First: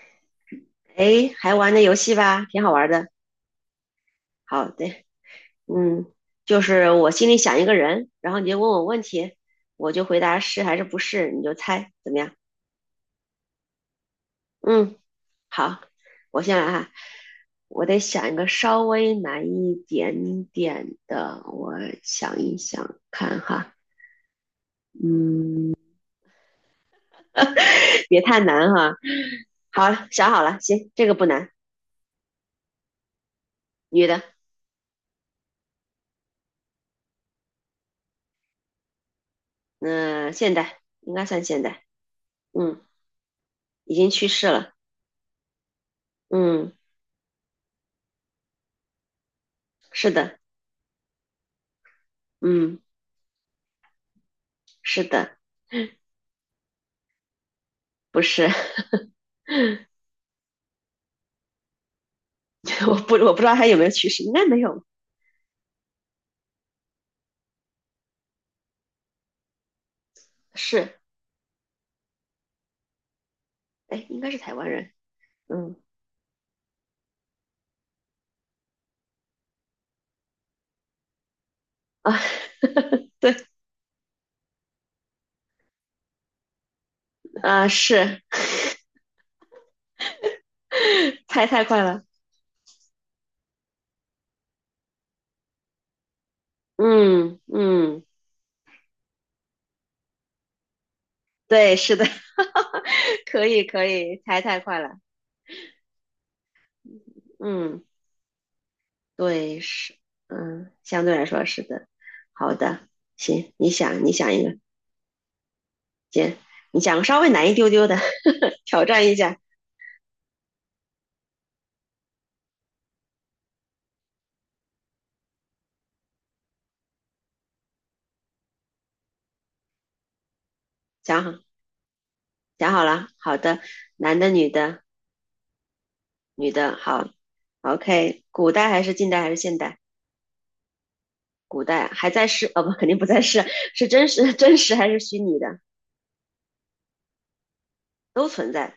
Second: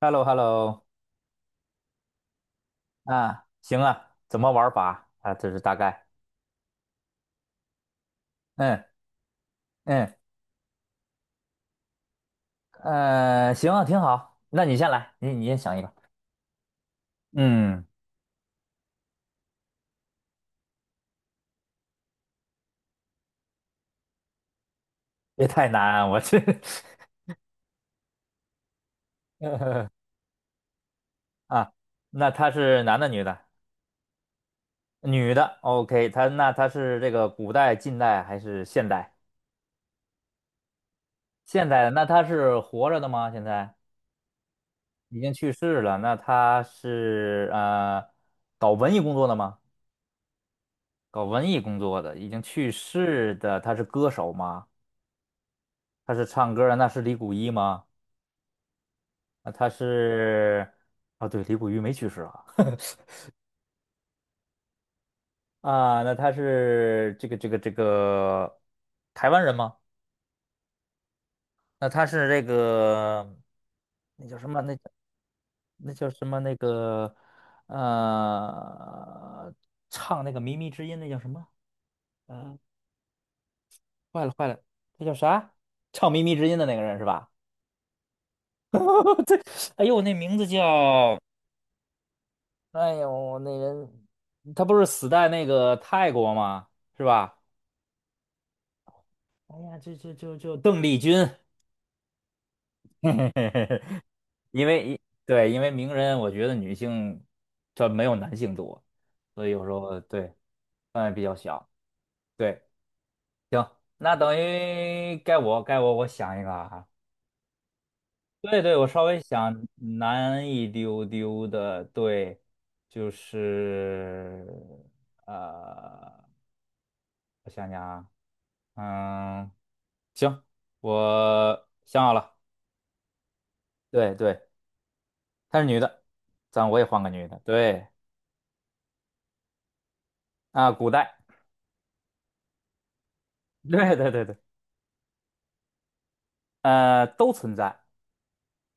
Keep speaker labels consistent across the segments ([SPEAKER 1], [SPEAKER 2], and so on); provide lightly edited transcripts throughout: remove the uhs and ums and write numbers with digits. [SPEAKER 1] h e l l o h e l l o。
[SPEAKER 2] 哎，还玩那游戏吧，挺好玩的。
[SPEAKER 1] 啊，行啊，怎么
[SPEAKER 2] 好
[SPEAKER 1] 玩
[SPEAKER 2] 的，
[SPEAKER 1] 法啊？这是大概。
[SPEAKER 2] 嗯，就是我心里想一个人，然后你就问我
[SPEAKER 1] 嗯
[SPEAKER 2] 问题，我就
[SPEAKER 1] 嗯。
[SPEAKER 2] 回答是还是不是，你就猜，怎么样？
[SPEAKER 1] 行啊，挺好。那你先
[SPEAKER 2] 嗯，
[SPEAKER 1] 来，你先想
[SPEAKER 2] 好，
[SPEAKER 1] 一个。
[SPEAKER 2] 我先来哈。我
[SPEAKER 1] 嗯，
[SPEAKER 2] 得想一个稍微难一点点的，我想一想看哈，
[SPEAKER 1] 别太
[SPEAKER 2] 嗯，
[SPEAKER 1] 难，我这。
[SPEAKER 2] 别太难哈。好，想好了，行，这个不 难。
[SPEAKER 1] 啊，那他是男的女的？
[SPEAKER 2] 女的。
[SPEAKER 1] 女的，OK，那他是这个古代、近代还是现代？
[SPEAKER 2] 嗯、现代应该算现
[SPEAKER 1] 现代
[SPEAKER 2] 代。
[SPEAKER 1] 的，那他是
[SPEAKER 2] 嗯，
[SPEAKER 1] 活着的吗？现在
[SPEAKER 2] 已经去世了。
[SPEAKER 1] 已经去世了。那他
[SPEAKER 2] 嗯，
[SPEAKER 1] 是搞文艺工作的吗？
[SPEAKER 2] 是的。
[SPEAKER 1] 搞文艺工作的，已经去
[SPEAKER 2] 嗯，
[SPEAKER 1] 世的，他是歌手吗？
[SPEAKER 2] 是的。
[SPEAKER 1] 他是唱歌的，那是李谷一吗？
[SPEAKER 2] 不是。
[SPEAKER 1] 那他是啊，对，李谷一没去世啊。
[SPEAKER 2] 我不 我不知道他有没有去世，应该没有。
[SPEAKER 1] 啊，那他是这个台湾人吗？
[SPEAKER 2] 是。
[SPEAKER 1] 那他是这个
[SPEAKER 2] 哎，应
[SPEAKER 1] 那
[SPEAKER 2] 该是
[SPEAKER 1] 叫什
[SPEAKER 2] 台
[SPEAKER 1] 么？
[SPEAKER 2] 湾
[SPEAKER 1] 那叫
[SPEAKER 2] 人。嗯
[SPEAKER 1] 那叫什么？呃，唱那个《靡靡之音》那叫什么？
[SPEAKER 2] 啊。
[SPEAKER 1] 呃，
[SPEAKER 2] 对
[SPEAKER 1] 坏了坏了，那叫啥？唱《靡靡之音》的那个人是吧？
[SPEAKER 2] 啊。是。
[SPEAKER 1] 对，哎呦，那名字叫。
[SPEAKER 2] 猜太快了。
[SPEAKER 1] 哎呦，那人他不是死在那个泰国吗？是吧？
[SPEAKER 2] 嗯嗯，
[SPEAKER 1] 哎呀，这就邓丽君。
[SPEAKER 2] 对，是的。
[SPEAKER 1] 嘿 嘿
[SPEAKER 2] 可
[SPEAKER 1] 嘿
[SPEAKER 2] 以
[SPEAKER 1] 嘿。
[SPEAKER 2] 可以，猜太
[SPEAKER 1] 因
[SPEAKER 2] 快了。
[SPEAKER 1] 为对，因为名人，我觉得女性
[SPEAKER 2] 嗯，
[SPEAKER 1] 这没有男性多，所以
[SPEAKER 2] 对，
[SPEAKER 1] 有时
[SPEAKER 2] 是。
[SPEAKER 1] 候，对，
[SPEAKER 2] 相
[SPEAKER 1] 范围
[SPEAKER 2] 对
[SPEAKER 1] 比
[SPEAKER 2] 来
[SPEAKER 1] 较
[SPEAKER 2] 说是
[SPEAKER 1] 小。
[SPEAKER 2] 的。好
[SPEAKER 1] 对，
[SPEAKER 2] 的。行，
[SPEAKER 1] 行，
[SPEAKER 2] 你想你
[SPEAKER 1] 那
[SPEAKER 2] 想
[SPEAKER 1] 等
[SPEAKER 2] 一个。
[SPEAKER 1] 于该我
[SPEAKER 2] 姐，
[SPEAKER 1] 想一个
[SPEAKER 2] 你
[SPEAKER 1] 啊。
[SPEAKER 2] 想个稍微难一丢丢的。
[SPEAKER 1] 对 对，
[SPEAKER 2] 挑
[SPEAKER 1] 我稍
[SPEAKER 2] 战一
[SPEAKER 1] 微
[SPEAKER 2] 下。
[SPEAKER 1] 想难一丢丢的，对，就是呃，我想想啊，嗯，行，
[SPEAKER 2] 想好
[SPEAKER 1] 我想好了。
[SPEAKER 2] 想好了，好的。
[SPEAKER 1] 对
[SPEAKER 2] 男的
[SPEAKER 1] 对，
[SPEAKER 2] 女的？
[SPEAKER 1] 她是女的，
[SPEAKER 2] 女
[SPEAKER 1] 咱
[SPEAKER 2] 的，
[SPEAKER 1] 我也换个
[SPEAKER 2] 好
[SPEAKER 1] 女的，对
[SPEAKER 2] ，OK,古代还是近代还是现代？
[SPEAKER 1] 啊，古代，
[SPEAKER 2] 古代还在世，哦不，肯定不在世。是
[SPEAKER 1] 对
[SPEAKER 2] 真
[SPEAKER 1] 对对
[SPEAKER 2] 实
[SPEAKER 1] 对，
[SPEAKER 2] 真实还是虚拟的？
[SPEAKER 1] 都存在，
[SPEAKER 2] 都存在。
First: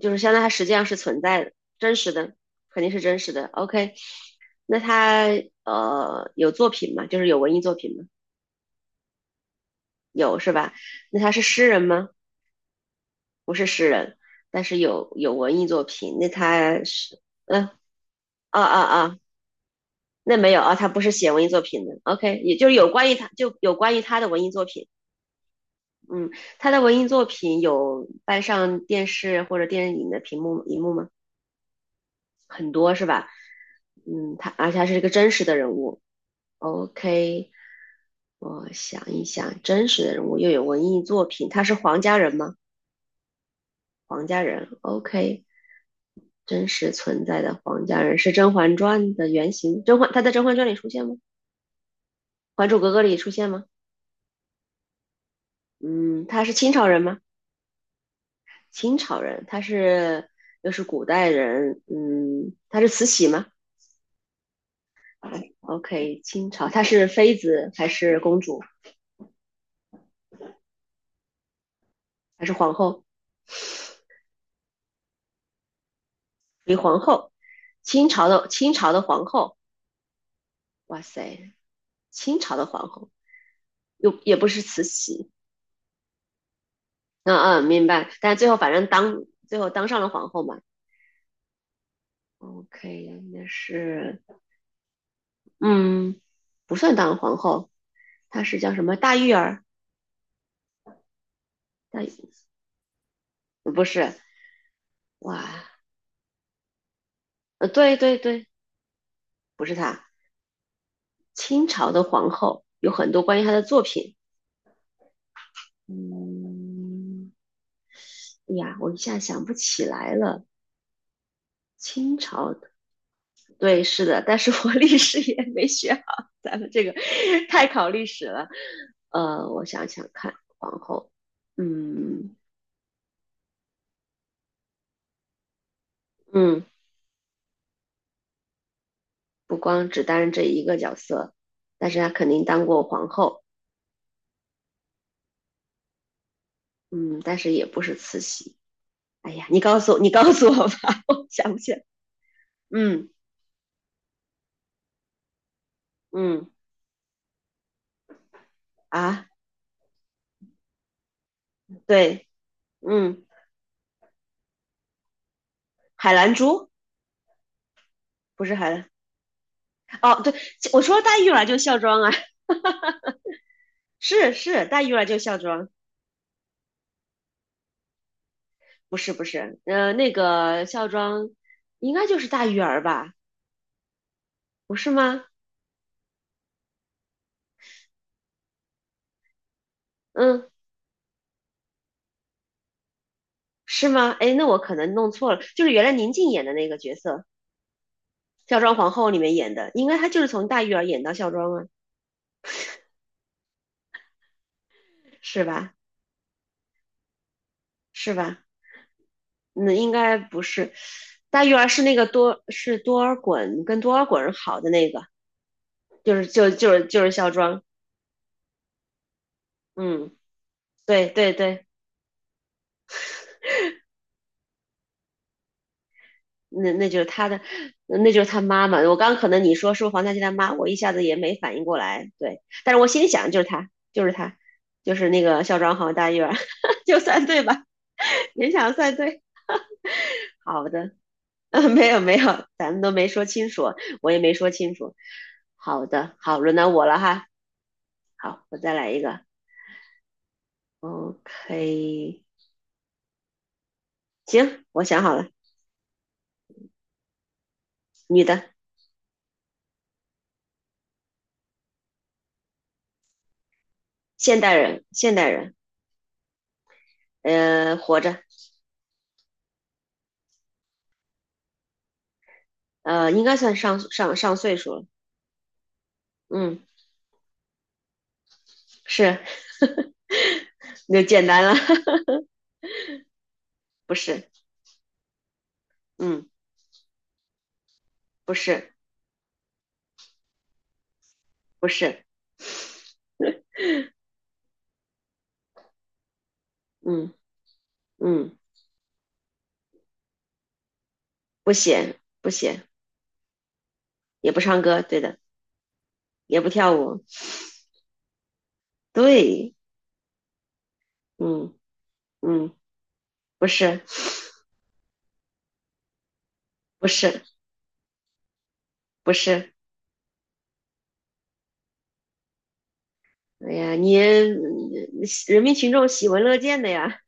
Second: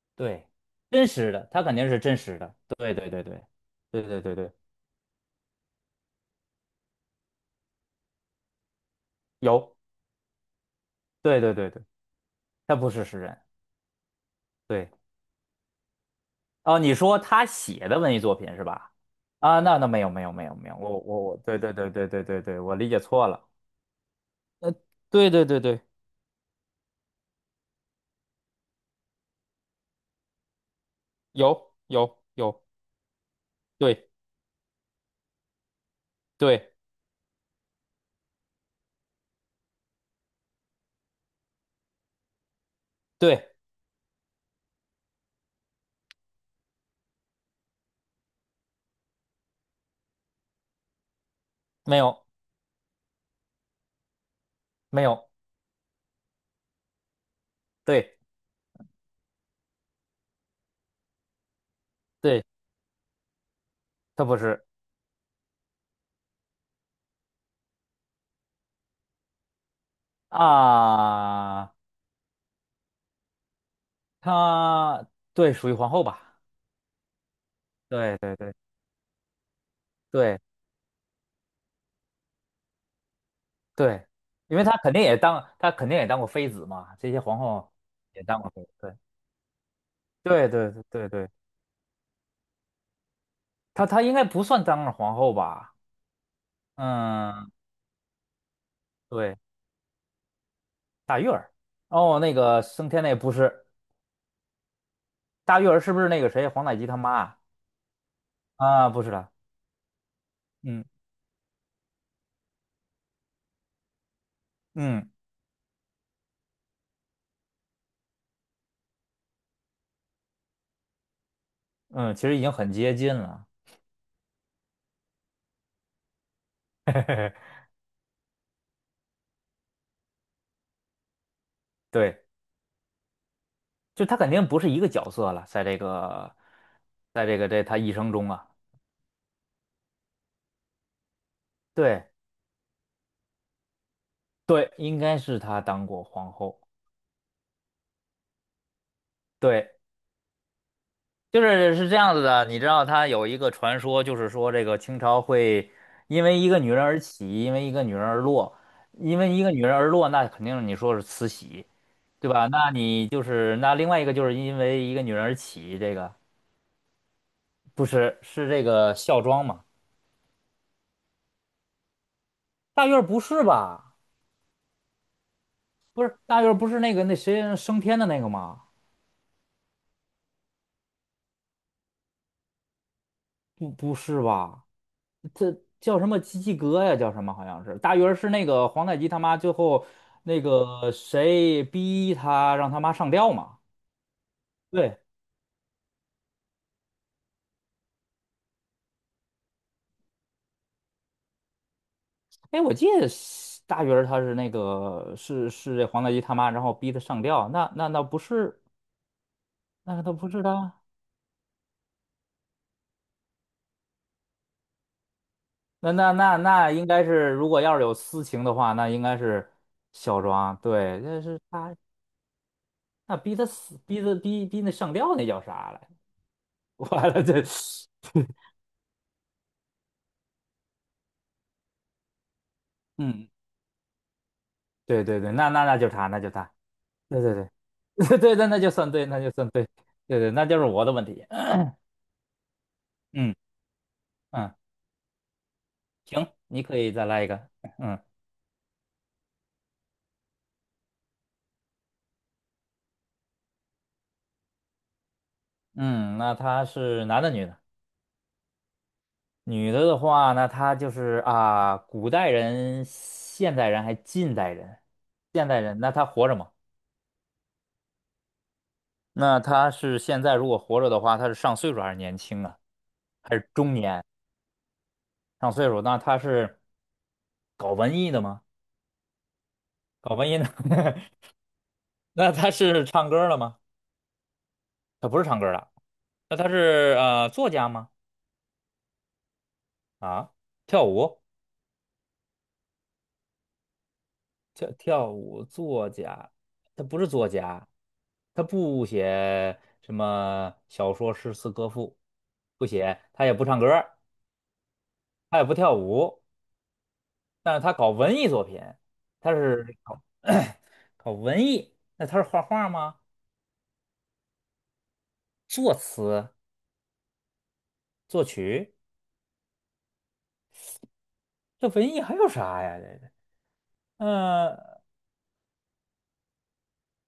[SPEAKER 2] 就是相当于
[SPEAKER 1] 对，
[SPEAKER 2] 它实际上是
[SPEAKER 1] 真
[SPEAKER 2] 存
[SPEAKER 1] 实
[SPEAKER 2] 在
[SPEAKER 1] 的，
[SPEAKER 2] 的。
[SPEAKER 1] 她肯定
[SPEAKER 2] 真
[SPEAKER 1] 是
[SPEAKER 2] 实
[SPEAKER 1] 真
[SPEAKER 2] 的，
[SPEAKER 1] 实的，
[SPEAKER 2] 肯定
[SPEAKER 1] 对
[SPEAKER 2] 是
[SPEAKER 1] 对
[SPEAKER 2] 真
[SPEAKER 1] 对
[SPEAKER 2] 实
[SPEAKER 1] 对
[SPEAKER 2] 的。OK,
[SPEAKER 1] 对对对对。
[SPEAKER 2] 那他有作品吗？就是有文艺作品吗？
[SPEAKER 1] 有，
[SPEAKER 2] 有是吧？那他
[SPEAKER 1] 对
[SPEAKER 2] 是
[SPEAKER 1] 对
[SPEAKER 2] 诗
[SPEAKER 1] 对
[SPEAKER 2] 人
[SPEAKER 1] 对，
[SPEAKER 2] 吗？
[SPEAKER 1] 她不是诗人。
[SPEAKER 2] 不是诗人，但是
[SPEAKER 1] 对。
[SPEAKER 2] 有文艺作品。那
[SPEAKER 1] 哦，
[SPEAKER 2] 他
[SPEAKER 1] 你说
[SPEAKER 2] 是。
[SPEAKER 1] 他
[SPEAKER 2] 嗯、
[SPEAKER 1] 写的文艺作品
[SPEAKER 2] 啊
[SPEAKER 1] 是
[SPEAKER 2] 啊
[SPEAKER 1] 吧？
[SPEAKER 2] 啊，
[SPEAKER 1] 啊，那没有没有
[SPEAKER 2] 那
[SPEAKER 1] 没
[SPEAKER 2] 没
[SPEAKER 1] 有
[SPEAKER 2] 有
[SPEAKER 1] 没
[SPEAKER 2] 啊，
[SPEAKER 1] 有，
[SPEAKER 2] 他
[SPEAKER 1] 我
[SPEAKER 2] 不是
[SPEAKER 1] 我
[SPEAKER 2] 写
[SPEAKER 1] 我，
[SPEAKER 2] 文艺
[SPEAKER 1] 对
[SPEAKER 2] 作
[SPEAKER 1] 对
[SPEAKER 2] 品
[SPEAKER 1] 对
[SPEAKER 2] 的。
[SPEAKER 1] 对对
[SPEAKER 2] OK,
[SPEAKER 1] 对
[SPEAKER 2] 也
[SPEAKER 1] 对，
[SPEAKER 2] 就是
[SPEAKER 1] 我
[SPEAKER 2] 有
[SPEAKER 1] 理解
[SPEAKER 2] 关于
[SPEAKER 1] 错
[SPEAKER 2] 他，
[SPEAKER 1] 了。
[SPEAKER 2] 就有关于他的文艺作
[SPEAKER 1] 呃，
[SPEAKER 2] 品。
[SPEAKER 1] 对对对对。
[SPEAKER 2] 嗯，他的文艺作品有搬上电视或者电影的屏幕荧幕吗？
[SPEAKER 1] 有有有，
[SPEAKER 2] 很多是吧？
[SPEAKER 1] 对
[SPEAKER 2] 他而且他是一个真实的人物。
[SPEAKER 1] 对
[SPEAKER 2] OK,我想一想，真实的人物又有文艺作品，他是黄家人吗？
[SPEAKER 1] 对，
[SPEAKER 2] 黄家人，OK,真实存在的黄家人是《甄嬛传》的原型，甄嬛他在《甄嬛传》里出现吗？
[SPEAKER 1] 没有
[SPEAKER 2] 《还珠格格》里出现吗？
[SPEAKER 1] 没有，
[SPEAKER 2] 嗯，他是清朝人吗？
[SPEAKER 1] 对
[SPEAKER 2] 清朝人，他是又是古代人。
[SPEAKER 1] 对。
[SPEAKER 2] 嗯，他是慈禧吗？
[SPEAKER 1] 他不是
[SPEAKER 2] 哎，OK,清朝，她是妃子还是公主
[SPEAKER 1] 啊，
[SPEAKER 2] 还是皇后？
[SPEAKER 1] 他，对，属于皇后吧？
[SPEAKER 2] 李皇后。清
[SPEAKER 1] 对
[SPEAKER 2] 朝
[SPEAKER 1] 对
[SPEAKER 2] 的
[SPEAKER 1] 对
[SPEAKER 2] 清朝的皇后。
[SPEAKER 1] 对
[SPEAKER 2] 哇塞，清朝的皇后
[SPEAKER 1] 对，
[SPEAKER 2] 又也不
[SPEAKER 1] 因
[SPEAKER 2] 是
[SPEAKER 1] 为他
[SPEAKER 2] 慈
[SPEAKER 1] 肯定也
[SPEAKER 2] 禧。
[SPEAKER 1] 当他肯定也当过妃子嘛，这些
[SPEAKER 2] 嗯
[SPEAKER 1] 皇
[SPEAKER 2] 嗯，
[SPEAKER 1] 后
[SPEAKER 2] 明白。
[SPEAKER 1] 也
[SPEAKER 2] 但
[SPEAKER 1] 当
[SPEAKER 2] 最
[SPEAKER 1] 过
[SPEAKER 2] 后
[SPEAKER 1] 妃
[SPEAKER 2] 反正
[SPEAKER 1] 子，
[SPEAKER 2] 当最后当上了皇后
[SPEAKER 1] 对
[SPEAKER 2] 嘛。
[SPEAKER 1] 对对对对对。
[SPEAKER 2] OK,那
[SPEAKER 1] 他应
[SPEAKER 2] 是，
[SPEAKER 1] 该不算当了皇后吧？
[SPEAKER 2] 嗯，不算当皇
[SPEAKER 1] 嗯，
[SPEAKER 2] 后。她是叫什么大玉
[SPEAKER 1] 对，
[SPEAKER 2] 儿？
[SPEAKER 1] 大玉儿。
[SPEAKER 2] 大玉
[SPEAKER 1] 哦，那个升天那不是
[SPEAKER 2] 不是，
[SPEAKER 1] 大玉
[SPEAKER 2] 哇。
[SPEAKER 1] 儿，是不是那个谁黄太极他妈啊？
[SPEAKER 2] 对对对，
[SPEAKER 1] 啊，不是的。
[SPEAKER 2] 不是她。
[SPEAKER 1] 嗯
[SPEAKER 2] 清朝的皇后有很多关于她的作品。
[SPEAKER 1] 嗯
[SPEAKER 2] 嗯。哎呀，我一下想不起来了。
[SPEAKER 1] 嗯，
[SPEAKER 2] 清
[SPEAKER 1] 其实已经
[SPEAKER 2] 朝。
[SPEAKER 1] 很接近了。
[SPEAKER 2] 对，是的，但是我 历史也没学好。咱们这 个
[SPEAKER 1] 嘿嘿，
[SPEAKER 2] 太考历史了。我想想看，皇后。
[SPEAKER 1] 对，
[SPEAKER 2] 嗯
[SPEAKER 1] 就她肯定不是一个角色了，在这个，
[SPEAKER 2] 嗯。
[SPEAKER 1] 在这个这他一生中啊，
[SPEAKER 2] 不光只担任这一个角色，但是
[SPEAKER 1] 对
[SPEAKER 2] 她肯定当过皇后。
[SPEAKER 1] 对，应该是他当过皇后。
[SPEAKER 2] 嗯，但是也不是慈禧。哎呀，你
[SPEAKER 1] 对，
[SPEAKER 2] 告诉我，你告诉我吧，我
[SPEAKER 1] 就
[SPEAKER 2] 想不起
[SPEAKER 1] 是
[SPEAKER 2] 来。
[SPEAKER 1] 是这样子的，你知道他
[SPEAKER 2] 嗯
[SPEAKER 1] 有一个传说，就是说这个清朝会因为一
[SPEAKER 2] 嗯
[SPEAKER 1] 个女人而起，因为一个女人而落，因
[SPEAKER 2] 啊，
[SPEAKER 1] 为一个女人而落，那肯定你说是慈禧。
[SPEAKER 2] 对。
[SPEAKER 1] 对吧？那你就
[SPEAKER 2] 嗯，
[SPEAKER 1] 是那另外一个就是因为一个女人而起，这个
[SPEAKER 2] 海兰珠。
[SPEAKER 1] 不是
[SPEAKER 2] 不
[SPEAKER 1] 是
[SPEAKER 2] 是
[SPEAKER 1] 这
[SPEAKER 2] 海兰。
[SPEAKER 1] 个孝庄嘛？
[SPEAKER 2] 哦，对。我说大玉了就孝庄啊。
[SPEAKER 1] 大院儿不是吧？
[SPEAKER 2] 是是，大玉儿就孝庄。
[SPEAKER 1] 不是大院儿，不是那个那谁升天的那个吗？
[SPEAKER 2] 不是不是，那个孝庄应该就是大玉儿吧？
[SPEAKER 1] 不是吧？
[SPEAKER 2] 不是吗？
[SPEAKER 1] 这叫什么基基哥呀？叫什么？好像是大院儿是那个皇太极他妈最后那
[SPEAKER 2] 嗯，
[SPEAKER 1] 个谁逼他让他妈上吊嘛？
[SPEAKER 2] 是吗？哎，那我可能
[SPEAKER 1] 对，
[SPEAKER 2] 弄错了，就是原来宁静演的那个角色，孝庄皇后里面演的，应该她就是从大玉儿演到孝庄啊。
[SPEAKER 1] 哎，我记得是大鱼儿他是那个
[SPEAKER 2] 是
[SPEAKER 1] 是
[SPEAKER 2] 吧？
[SPEAKER 1] 是这皇太极他妈，然后逼他上吊，那
[SPEAKER 2] 是
[SPEAKER 1] 不
[SPEAKER 2] 吧？
[SPEAKER 1] 是
[SPEAKER 2] 嗯，应
[SPEAKER 1] 那个，他
[SPEAKER 2] 该
[SPEAKER 1] 不是
[SPEAKER 2] 不是。
[SPEAKER 1] 他。
[SPEAKER 2] 大玉儿是那个多是多尔衮跟多尔衮好的那个。
[SPEAKER 1] 那那
[SPEAKER 2] 就是
[SPEAKER 1] 那
[SPEAKER 2] 就
[SPEAKER 1] 那
[SPEAKER 2] 就是
[SPEAKER 1] 应该
[SPEAKER 2] 就是
[SPEAKER 1] 是，
[SPEAKER 2] 孝
[SPEAKER 1] 如果
[SPEAKER 2] 庄。
[SPEAKER 1] 要是有私情的话，那应该是
[SPEAKER 2] 嗯，
[SPEAKER 1] 小庄。对，
[SPEAKER 2] 对
[SPEAKER 1] 那
[SPEAKER 2] 对
[SPEAKER 1] 是
[SPEAKER 2] 对。
[SPEAKER 1] 他，那逼他死，逼他，逼那上吊那叫啥来？
[SPEAKER 2] 那 那就是
[SPEAKER 1] 完了，
[SPEAKER 2] 他的。
[SPEAKER 1] 这，
[SPEAKER 2] 那就是他妈妈。我刚可能你说是不是黄家驹他妈，我一下子也没反应过来。对，但是我心里
[SPEAKER 1] 嗯，
[SPEAKER 2] 想就是他，就是他，就
[SPEAKER 1] 对
[SPEAKER 2] 是
[SPEAKER 1] 对
[SPEAKER 2] 那
[SPEAKER 1] 对，
[SPEAKER 2] 个
[SPEAKER 1] 那
[SPEAKER 2] 孝
[SPEAKER 1] 那
[SPEAKER 2] 庄
[SPEAKER 1] 那就
[SPEAKER 2] 好
[SPEAKER 1] 是他，
[SPEAKER 2] 大
[SPEAKER 1] 那
[SPEAKER 2] 院
[SPEAKER 1] 就是
[SPEAKER 2] 儿，
[SPEAKER 1] 他，
[SPEAKER 2] 就
[SPEAKER 1] 对
[SPEAKER 2] 算
[SPEAKER 1] 对
[SPEAKER 2] 对吧？
[SPEAKER 1] 对， 对，那
[SPEAKER 2] 勉
[SPEAKER 1] 那就
[SPEAKER 2] 强
[SPEAKER 1] 算
[SPEAKER 2] 算
[SPEAKER 1] 对，那
[SPEAKER 2] 对。
[SPEAKER 1] 就算对，对对，那就是
[SPEAKER 2] 好
[SPEAKER 1] 我
[SPEAKER 2] 的。
[SPEAKER 1] 的问题。
[SPEAKER 2] 没有没有，咱们都没 说
[SPEAKER 1] 嗯
[SPEAKER 2] 清楚，我也没说
[SPEAKER 1] 嗯，
[SPEAKER 2] 清楚。好的，
[SPEAKER 1] 行，
[SPEAKER 2] 好，轮
[SPEAKER 1] 你
[SPEAKER 2] 到
[SPEAKER 1] 可
[SPEAKER 2] 我
[SPEAKER 1] 以
[SPEAKER 2] 了
[SPEAKER 1] 再来
[SPEAKER 2] 哈。
[SPEAKER 1] 一个。嗯
[SPEAKER 2] 好，我再来一个。OK,行，我想好了。
[SPEAKER 1] 嗯，那他是男的女的？
[SPEAKER 2] 女的。
[SPEAKER 1] 女的的话，那他就是啊，古代人、现代人还近
[SPEAKER 2] 现
[SPEAKER 1] 代
[SPEAKER 2] 代
[SPEAKER 1] 人，
[SPEAKER 2] 人，现代
[SPEAKER 1] 现
[SPEAKER 2] 人。
[SPEAKER 1] 代人，那他活着吗？
[SPEAKER 2] 活着。
[SPEAKER 1] 那他是现在如果活着的话，他是上岁数还是年轻啊？
[SPEAKER 2] 应
[SPEAKER 1] 还
[SPEAKER 2] 该
[SPEAKER 1] 是
[SPEAKER 2] 算
[SPEAKER 1] 中
[SPEAKER 2] 上
[SPEAKER 1] 年？
[SPEAKER 2] 上上岁数了。
[SPEAKER 1] 上岁数，那他是
[SPEAKER 2] 嗯，
[SPEAKER 1] 搞文艺的吗？
[SPEAKER 2] 是。
[SPEAKER 1] 搞文艺的。
[SPEAKER 2] 那 简单了。
[SPEAKER 1] 那他是唱歌的吗？
[SPEAKER 2] 不是。
[SPEAKER 1] 他不是唱歌的，
[SPEAKER 2] 嗯，
[SPEAKER 1] 那他是作家吗？
[SPEAKER 2] 不是。
[SPEAKER 1] 啊，跳舞，
[SPEAKER 2] 不是。
[SPEAKER 1] 跳跳舞作家，他不是
[SPEAKER 2] 嗯
[SPEAKER 1] 作家，
[SPEAKER 2] 嗯，
[SPEAKER 1] 他不写什么小说、诗词
[SPEAKER 2] 不
[SPEAKER 1] 歌赋，
[SPEAKER 2] 写不写。
[SPEAKER 1] 不写，他也不唱歌，
[SPEAKER 2] 也不唱歌，对的。
[SPEAKER 1] 他也不跳舞，
[SPEAKER 2] 也不跳舞，
[SPEAKER 1] 但是他搞文艺作品，他
[SPEAKER 2] 对。
[SPEAKER 1] 是搞。搞文
[SPEAKER 2] 嗯
[SPEAKER 1] 艺，那他是画
[SPEAKER 2] 嗯，
[SPEAKER 1] 画吗？
[SPEAKER 2] 不是
[SPEAKER 1] 作词、
[SPEAKER 2] 不是
[SPEAKER 1] 作曲，
[SPEAKER 2] 不是。
[SPEAKER 1] 这文艺还有啥呀？
[SPEAKER 2] 哎呀，你
[SPEAKER 1] 呃，
[SPEAKER 2] 人民群众喜闻乐见的呀。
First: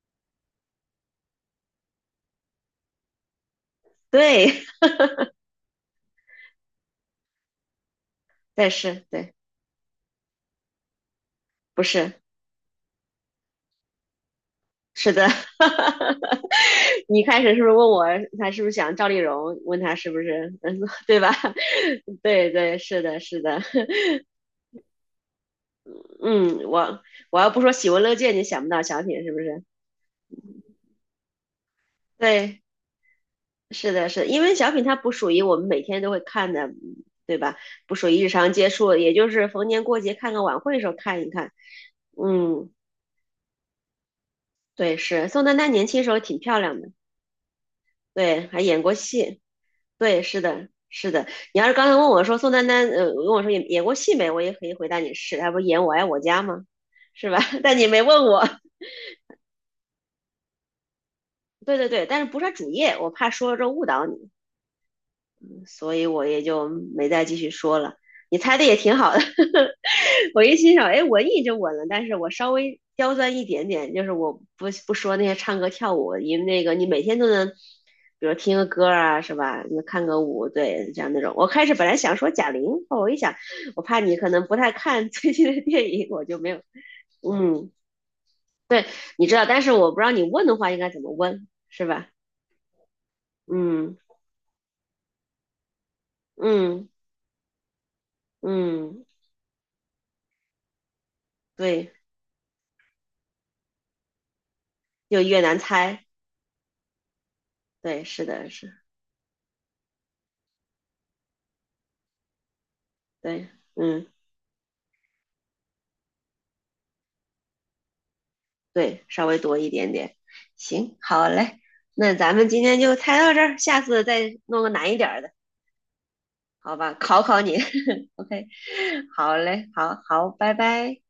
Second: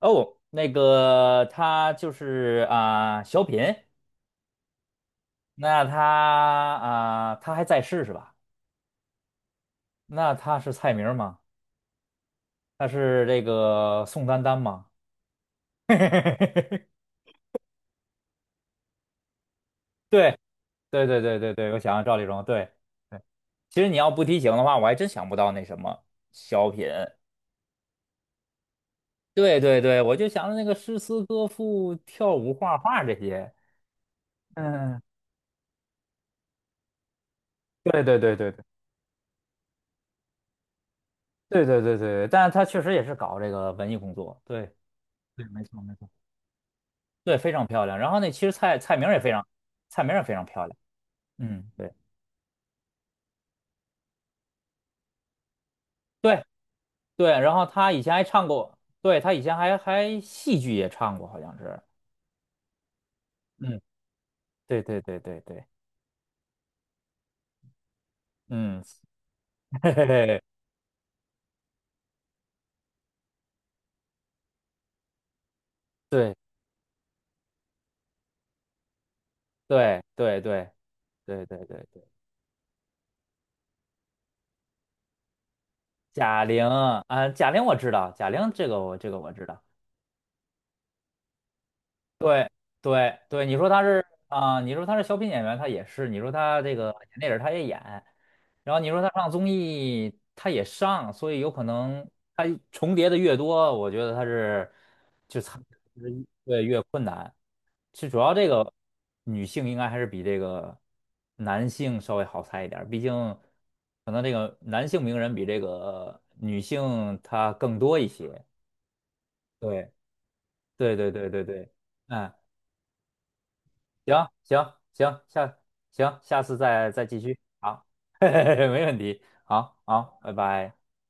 [SPEAKER 1] 哦，那个他就是啊、小品，
[SPEAKER 2] 对。
[SPEAKER 1] 那他啊、他还在世是吧？
[SPEAKER 2] 但是对。
[SPEAKER 1] 那他是蔡明吗？
[SPEAKER 2] 不是
[SPEAKER 1] 他是这个宋丹丹吗？
[SPEAKER 2] 是的。你开始是不是问我他是不是想赵丽蓉？问他是不
[SPEAKER 1] 对
[SPEAKER 2] 是。嗯，
[SPEAKER 1] 对
[SPEAKER 2] 对
[SPEAKER 1] 对
[SPEAKER 2] 吧？
[SPEAKER 1] 对对对，我想想赵 丽蓉，
[SPEAKER 2] 对
[SPEAKER 1] 对
[SPEAKER 2] 对，是的，
[SPEAKER 1] 对，
[SPEAKER 2] 是的。
[SPEAKER 1] 其 实你要不提醒的话，我还真想不到那什么
[SPEAKER 2] 嗯，
[SPEAKER 1] 小品。
[SPEAKER 2] 我我要不说喜闻乐见，你想不到小品是不
[SPEAKER 1] 对
[SPEAKER 2] 是？
[SPEAKER 1] 对对，我就想着那个诗词歌赋、跳舞、
[SPEAKER 2] 对，
[SPEAKER 1] 画画这些。
[SPEAKER 2] 是的。是的因为小品它
[SPEAKER 1] 嗯，
[SPEAKER 2] 不属于我们每天都会看的。嗯对吧？不
[SPEAKER 1] 对
[SPEAKER 2] 属
[SPEAKER 1] 对
[SPEAKER 2] 于日
[SPEAKER 1] 对对
[SPEAKER 2] 常接触，也就是逢年过节看个晚会的时候看一看。
[SPEAKER 1] 对对对对对，但是他
[SPEAKER 2] 嗯，
[SPEAKER 1] 确实也是搞这个文艺工作。对
[SPEAKER 2] 对，是宋
[SPEAKER 1] 对，
[SPEAKER 2] 丹
[SPEAKER 1] 没
[SPEAKER 2] 丹
[SPEAKER 1] 错
[SPEAKER 2] 年
[SPEAKER 1] 没
[SPEAKER 2] 轻时
[SPEAKER 1] 错。
[SPEAKER 2] 候挺漂亮的。
[SPEAKER 1] 对，非常漂亮。然后那其
[SPEAKER 2] 对，
[SPEAKER 1] 实
[SPEAKER 2] 还
[SPEAKER 1] 蔡
[SPEAKER 2] 演过
[SPEAKER 1] 蔡明儿也非
[SPEAKER 2] 戏。
[SPEAKER 1] 常，蔡明儿
[SPEAKER 2] 对，
[SPEAKER 1] 也非
[SPEAKER 2] 是
[SPEAKER 1] 常漂
[SPEAKER 2] 的，
[SPEAKER 1] 亮。
[SPEAKER 2] 是的。你要
[SPEAKER 1] 嗯，
[SPEAKER 2] 是刚
[SPEAKER 1] 对
[SPEAKER 2] 才问我说宋丹丹，问我说演过戏没，我也可以回答你是，她不是演《我爱我家》
[SPEAKER 1] 对
[SPEAKER 2] 吗？是
[SPEAKER 1] 对。
[SPEAKER 2] 吧？
[SPEAKER 1] 然 后
[SPEAKER 2] 但你
[SPEAKER 1] 他
[SPEAKER 2] 没
[SPEAKER 1] 以前
[SPEAKER 2] 问
[SPEAKER 1] 还唱
[SPEAKER 2] 我。
[SPEAKER 1] 过，对他以前还戏剧也唱过，好像
[SPEAKER 2] 对
[SPEAKER 1] 是。
[SPEAKER 2] 对对，但是不是她主业，我怕说了之后
[SPEAKER 1] 嗯，
[SPEAKER 2] 误导你，
[SPEAKER 1] 对对对对对，
[SPEAKER 2] 所以我也就没再继续说了。你猜的也
[SPEAKER 1] 嗯，
[SPEAKER 2] 挺好的。
[SPEAKER 1] 嘿嘿嘿，
[SPEAKER 2] 我一欣赏，哎，文艺就稳了。但是我稍微刁钻一点点，就是我不说那些唱歌跳舞。因
[SPEAKER 1] 对
[SPEAKER 2] 为那个你每天都能，比如听个歌啊，是吧？你
[SPEAKER 1] 对
[SPEAKER 2] 看个
[SPEAKER 1] 对
[SPEAKER 2] 舞，
[SPEAKER 1] 对
[SPEAKER 2] 对，这样那种。
[SPEAKER 1] 对
[SPEAKER 2] 我
[SPEAKER 1] 对
[SPEAKER 2] 开始
[SPEAKER 1] 对
[SPEAKER 2] 本来
[SPEAKER 1] 对。
[SPEAKER 2] 想说贾玲，后我一想，我怕你可能不太看 最近的电影，我就
[SPEAKER 1] 贾
[SPEAKER 2] 没有。
[SPEAKER 1] 玲啊，贾玲
[SPEAKER 2] 嗯，
[SPEAKER 1] 我知道，贾玲这个
[SPEAKER 2] 对，
[SPEAKER 1] 我这个
[SPEAKER 2] 你
[SPEAKER 1] 我
[SPEAKER 2] 知道，
[SPEAKER 1] 知
[SPEAKER 2] 但
[SPEAKER 1] 道，
[SPEAKER 2] 是我不知道你问的话应该怎么问，是吧？
[SPEAKER 1] 对对对，你说他
[SPEAKER 2] 嗯
[SPEAKER 1] 是啊、你说他是小品演员，他也是；你说他这
[SPEAKER 2] 嗯
[SPEAKER 1] 个演电影，他也演；然后你说
[SPEAKER 2] 嗯，
[SPEAKER 1] 他上综艺，他也上，所以有可
[SPEAKER 2] 对，
[SPEAKER 1] 能他重叠的越多，我觉得他是
[SPEAKER 2] 就
[SPEAKER 1] 就
[SPEAKER 2] 越难
[SPEAKER 1] 他
[SPEAKER 2] 猜。
[SPEAKER 1] 对越困难。其
[SPEAKER 2] 对，
[SPEAKER 1] 实主
[SPEAKER 2] 是
[SPEAKER 1] 要这
[SPEAKER 2] 的，是。
[SPEAKER 1] 个女性应该还是比这个男性稍微好猜一点儿毕竟
[SPEAKER 2] 对。嗯。
[SPEAKER 1] 可能这个男性名人比这个女性她更多一些。
[SPEAKER 2] 对，稍微多一点
[SPEAKER 1] 对
[SPEAKER 2] 点。
[SPEAKER 1] 对
[SPEAKER 2] 行，
[SPEAKER 1] 对
[SPEAKER 2] 好
[SPEAKER 1] 对对
[SPEAKER 2] 嘞。
[SPEAKER 1] 对，
[SPEAKER 2] 那
[SPEAKER 1] 嗯。
[SPEAKER 2] 咱们今天就猜到这儿，下次
[SPEAKER 1] 行
[SPEAKER 2] 再弄个
[SPEAKER 1] 行
[SPEAKER 2] 难一点儿
[SPEAKER 1] 行，
[SPEAKER 2] 的。
[SPEAKER 1] 行下次
[SPEAKER 2] 好
[SPEAKER 1] 再
[SPEAKER 2] 吧？
[SPEAKER 1] 再继
[SPEAKER 2] 考
[SPEAKER 1] 续，
[SPEAKER 2] 考你。
[SPEAKER 1] 好，
[SPEAKER 2] OK,
[SPEAKER 1] 没问题，
[SPEAKER 2] 好嘞，
[SPEAKER 1] 好
[SPEAKER 2] 好
[SPEAKER 1] 好，
[SPEAKER 2] 好，
[SPEAKER 1] 拜
[SPEAKER 2] 拜
[SPEAKER 1] 拜。
[SPEAKER 2] 拜。